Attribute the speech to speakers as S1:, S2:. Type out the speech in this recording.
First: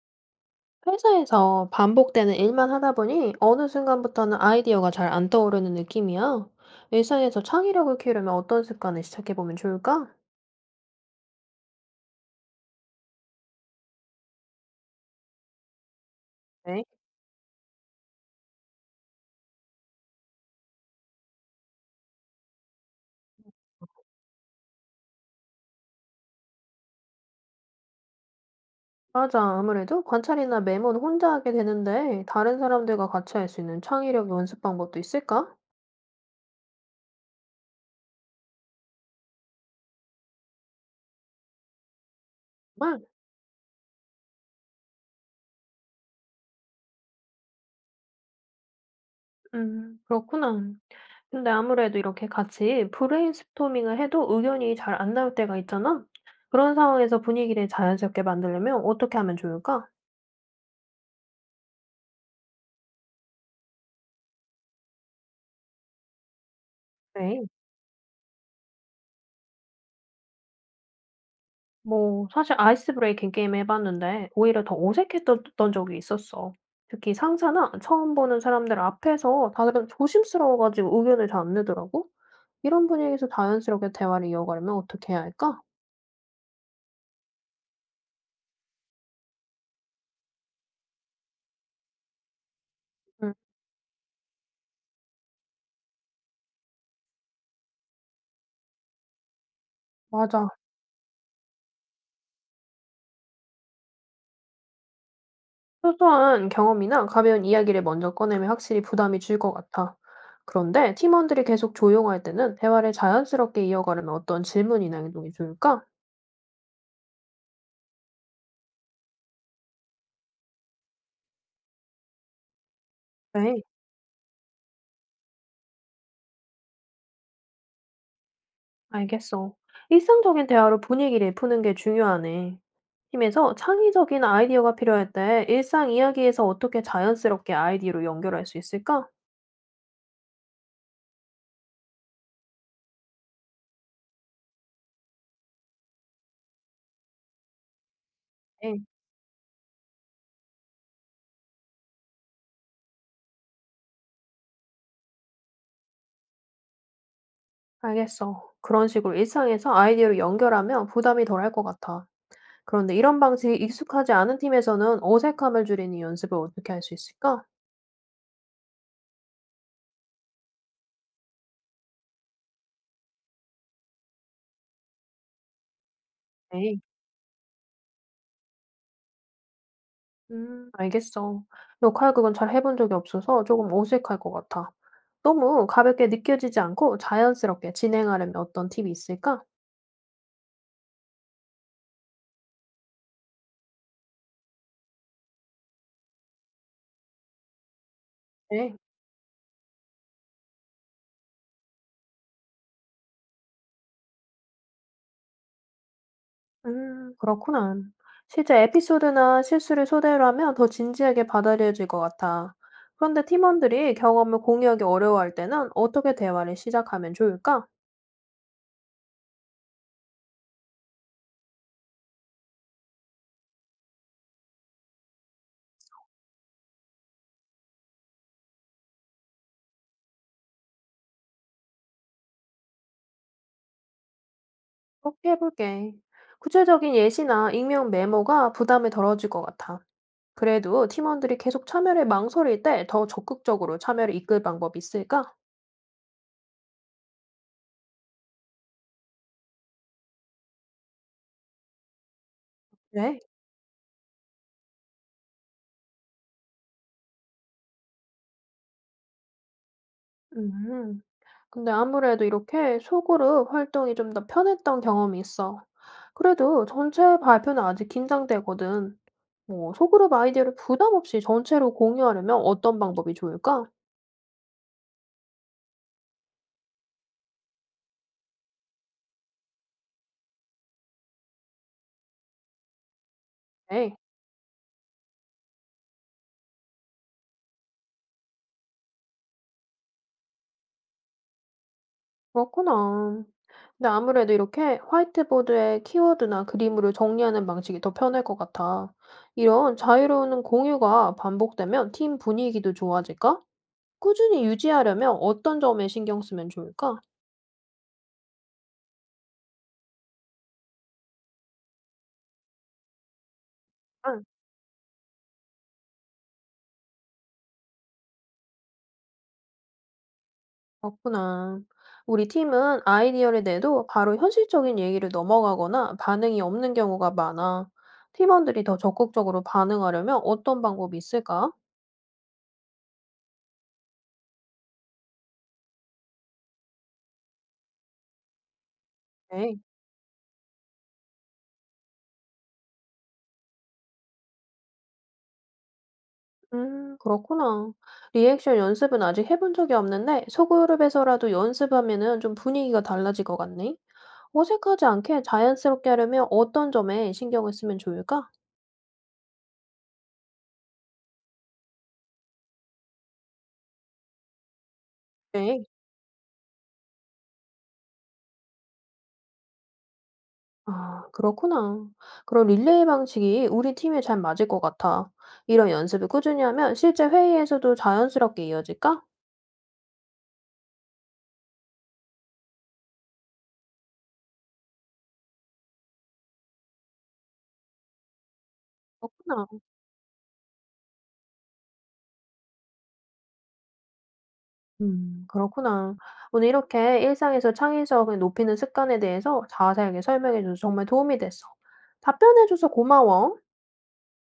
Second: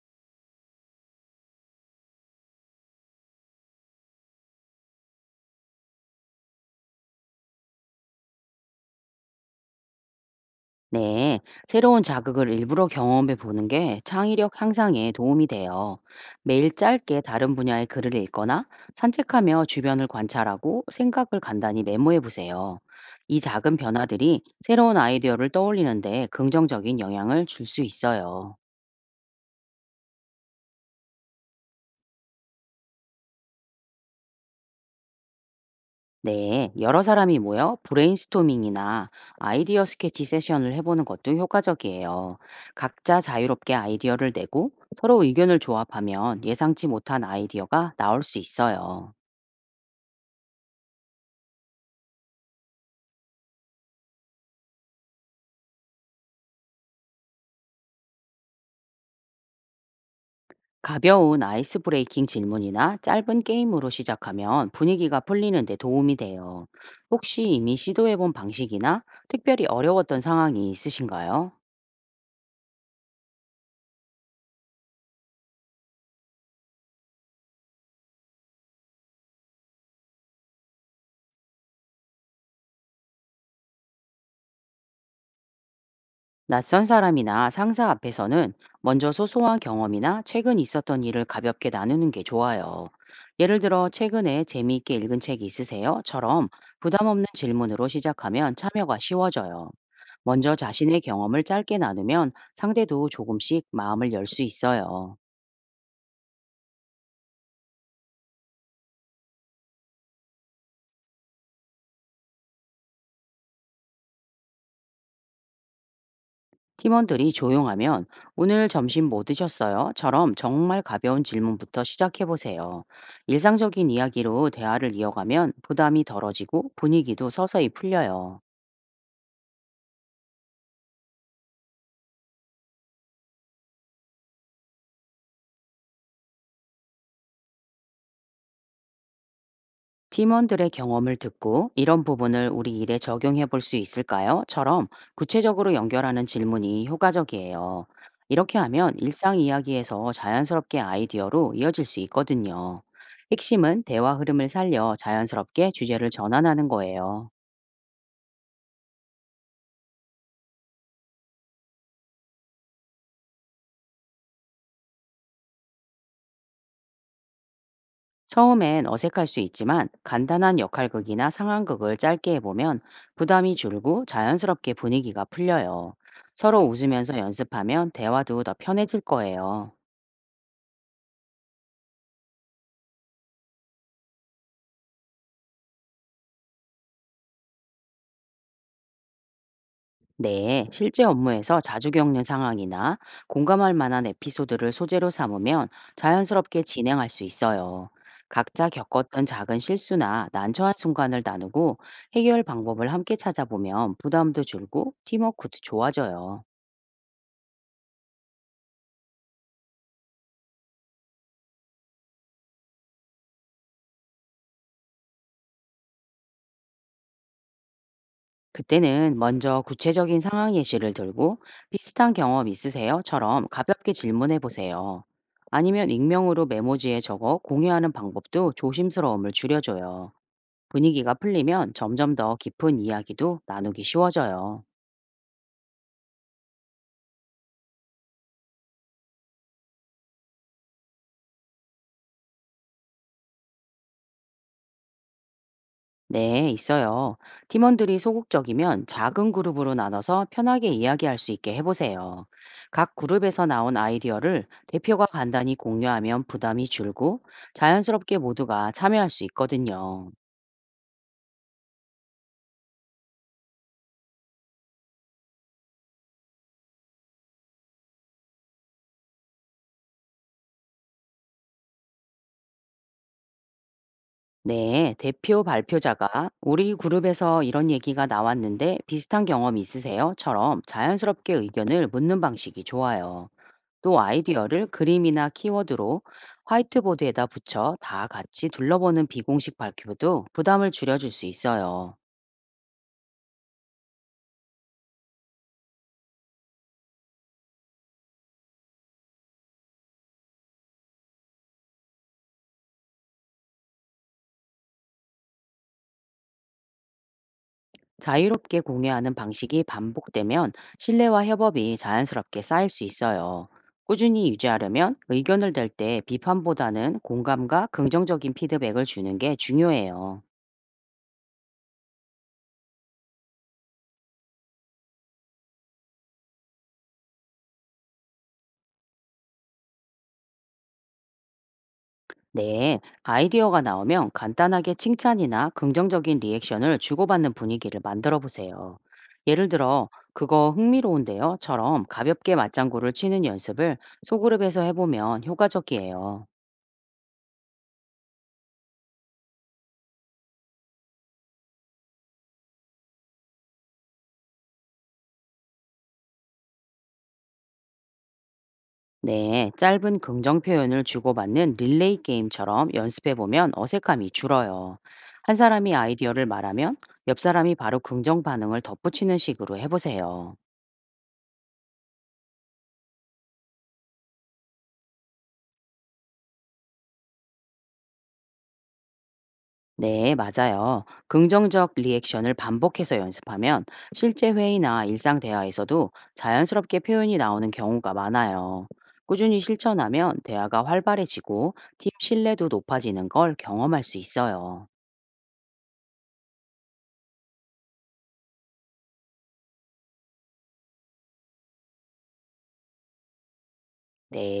S1: 회사에서 반복되는 일만 하다 보니 어느 순간부터는 아이디어가 잘 안 떠오르는 느낌이야. 일상에서 창의력을 키우려면 어떤 습관을 시작해보면 좋을까?
S2: 네, 새로운 자극을 일부러 경험해 보는 게 창의력 향상에 도움이 돼요. 매일
S1: 네.
S2: 짧게 다른 분야의 글을 읽거나 산책하며 주변을 관찰하고 생각을 간단히 메모해 보세요. 이 작은 변화들이 새로운 아이디어를 떠올리는데 긍정적인 영향을 줄 수 있어요.
S1: 맞아. 아무래도 관찰이나 메모는 혼자 하게 되는데 다른 사람들과 같이 할 수 있는 창의력 연습 방법도 있을까?
S2: 네, 여러 사람이 모여 브레인스토밍이나 아이디어 스케치 세션을 해보는 것도 효과적이에요.
S1: 정말?
S2: 각자 자유롭게 아이디어를 내고 서로 의견을 조합하면 예상치 못한 아이디어가 나올 수 있어요.
S1: 그렇구나. 근데 아무래도 이렇게 같이 브레인스토밍을 해도 의견이 잘 안 나올 때가 있잖아. 그런 상황에서 분위기를 자연스럽게 만들려면 어떻게 하면 좋을까?
S2: 가벼운 아이스 브레이킹 질문이나 짧은 게임으로 시작하면 분위기가 풀리는 데 도움이 돼요. 혹시
S1: 네.
S2: 이미 시도해본 방식이나 특별히 어려웠던 상황이 있으신가요?
S1: 뭐 사실 아이스 브레이킹 게임 해 봤는데 오히려 더 어색했던 던 적이 있었어. 특히 상사나 처음 보는 사람들 앞에서 다들 조심스러워 가지고 의견을 잘 안 내더라고. 이런 분위기에서 자연스럽게 대화를 이어가려면 어떻게 해야 할까?
S2: 낯선 사람이나 상사 앞에서는 먼저 소소한 경험이나 최근 있었던 일을 가볍게 나누는 게 좋아요.
S1: 응.
S2: 예를 들어, 최근에 재미있게 읽은 책 있으세요?처럼 부담 없는 질문으로 시작하면 참여가 쉬워져요.
S1: 맞아.
S2: 먼저 자신의 경험을 짧게 나누면 상대도 조금씩 마음을 열 수 있어요.
S1: 소소한 경험이나 가벼운 이야기를 먼저 꺼내면 확실히 부담이 줄 것 같아. 그런데 팀원들이 계속 조용할 때는 대화를 자연스럽게 이어가려면 어떤 질문이나 행동이 좋을까?
S2: 팀원들이 조용하면 오늘 점심 뭐 드셨어요?처럼 정말 가벼운 질문부터 시작해 보세요.
S1: 네.
S2: 일상적인 이야기로 대화를 이어가면 부담이 덜어지고 분위기도 서서히 풀려요.
S1: 알겠어. 일상적인 대화로 분위기를 푸는 게 중요하네. 팀에서 창의적인 아이디어가 필요할 때 일상 이야기에서 어떻게 자연스럽게 아이디어로 연결할 수 있을까?
S2: 팀원들의 경험을 듣고 이런 부분을 우리 일에 적용해 볼 수 있을까요?처럼 구체적으로 연결하는 질문이 효과적이에요. 이렇게
S1: 네,
S2: 하면 일상 이야기에서 자연스럽게 아이디어로 이어질 수 있거든요. 핵심은 대화 흐름을 살려 자연스럽게 주제를 전환하는 거예요.
S1: 알겠어. 그런 식으로 일상에서 아이디어로 연결하면 부담이 덜할 것 같아. 그런데 이런 방식이 익숙하지 않은 팀에서는 어색함을 줄이는 연습을 어떻게 할 수 있을까?
S2: 처음엔 어색할 수 있지만 간단한 역할극이나 상황극을 짧게 해보면 부담이 줄고 자연스럽게 분위기가 풀려요. 서로
S1: 네.
S2: 웃으면서 연습하면 대화도 더 편해질 거예요.
S1: 알겠어. 역할 극은 잘 해본 적이 없어서 조금 어색할 것 같아. 너무 가볍게 느껴지지 않고 자연스럽게 진행하려면 어떤 팁이 있을까?
S2: 네, 실제 업무에서 자주 겪는 상황이나 공감할 만한 에피소드를 소재로 삼으면 자연스럽게 진행할 수 있어요. 각자
S1: 네.
S2: 겪었던 작은 실수나 난처한 순간을 나누고 해결 방법을 함께 찾아보면 부담도 줄고 팀워크도 좋아져요.
S1: 그렇구나. 실제 에피소드나 실수를 소개를 하면 더 진지하게 받아들여질 것 같아. 그런데 팀원들이 경험을 공유하기 어려워할 때는 어떻게 대화를 시작하면 좋을까?
S2: 그때는 먼저 구체적인 상황 예시를 들고 비슷한 경험 있으세요?처럼 가볍게 질문해 보세요. 아니면 익명으로 메모지에 적어 공유하는 방법도 조심스러움을 줄여줘요. 분위기가 풀리면 점점 더 깊은 이야기도 나누기 쉬워져요.
S1: 그렇게 해볼게. 구체적인 예시나 익명 메모가 부담이 덜어질 것 같아. 그래도 팀원들이 계속 참여를 망설일 때 더 적극적으로 참여를 이끌 방법이 있을까?
S2: 네, 있어요. 팀원들이 소극적이면 작은 그룹으로 나눠서 편하게 이야기할 수 있게 해보세요. 각
S1: 네.
S2: 그룹에서 나온 아이디어를 대표가 간단히 공유하면 부담이 줄고 자연스럽게 모두가 참여할 수 있거든요.
S1: 음. 근데 아무래도 이렇게 소그룹 활동이 좀 더 편했던 경험이 있어. 그래도 전체 발표는 아직 긴장되거든. 뭐, 소그룹 아이디어를 부담 없이 전체로 공유하려면 어떤 방법이 좋을까?
S2: 네, 대표 발표자가 우리 그룹에서 이런 얘기가 나왔는데 비슷한 경험 있으세요?처럼 자연스럽게 의견을 묻는 방식이 좋아요.
S1: 네.
S2: 또 아이디어를 그림이나 키워드로 화이트보드에다 붙여 다 같이 둘러보는 비공식 발표도 부담을 줄여줄 수 있어요.
S1: 그렇구나. 근데 아무래도 이렇게 화이트보드에 키워드나 그림으로 정리하는 방식이 더 편할 것 같아. 이런 자유로운 공유가 반복되면 팀 분위기도 좋아질까? 꾸준히 유지하려면 어떤 점에 신경 쓰면 좋을까?
S2: 자유롭게 공유하는 방식이 반복되면 신뢰와 협업이 자연스럽게 쌓일 수 있어요.
S1: 응.
S2: 꾸준히 유지하려면 의견을 낼 때 비판보다는 공감과 긍정적인 피드백을 주는 게 중요해요.
S1: 그렇구나. 우리 팀은 아이디어를 내도 바로 현실적인 얘기를 넘어가거나 반응이 없는 경우가 많아. 팀원들이 더 적극적으로 반응하려면 어떤 방법이 있을까?
S2: 네, 아이디어가 나오면 간단하게 칭찬이나 긍정적인 리액션을 주고받는 분위기를 만들어 보세요. 예를
S1: 네.
S2: 들어, 그거 흥미로운데요?처럼 가볍게 맞장구를 치는 연습을 소그룹에서 해보면 효과적이에요.
S1: 그렇구나. 리액션 연습은 아직 해본 적이 없는데, 소그룹에서라도 연습하면은 좀 분위기가 달라질 것 같네. 어색하지 않게 자연스럽게 하려면 어떤 점에 신경을 쓰면 좋을까?
S2: 네, 짧은 긍정 표현을 주고받는 릴레이 게임처럼 연습해보면 어색함이 줄어요. 한
S1: 네.
S2: 사람이 아이디어를 말하면 옆 사람이 바로 긍정 반응을 덧붙이는 식으로 해보세요.
S1: 아, 그렇구나. 그런 릴레이 방식이 우리 팀에 잘 맞을 것 같아. 이런 연습을 꾸준히 하면 실제 회의에서도 자연스럽게 이어질까?
S2: 네, 맞아요. 긍정적 리액션을 반복해서 연습하면 실제 회의나 일상 대화에서도 자연스럽게 표현이 나오는 경우가 많아요. 꾸준히
S1: 그렇구나.
S2: 실천하면 대화가 활발해지고 팀 신뢰도 높아지는 걸 경험할 수 있어요.
S1: 그렇구나. 오늘 이렇게 일상에서 창의성을 높이는 습관에 대해서 자세하게 설명해줘서 정말 도움이 됐어. 답변해줘서 고마워.
S2: 네.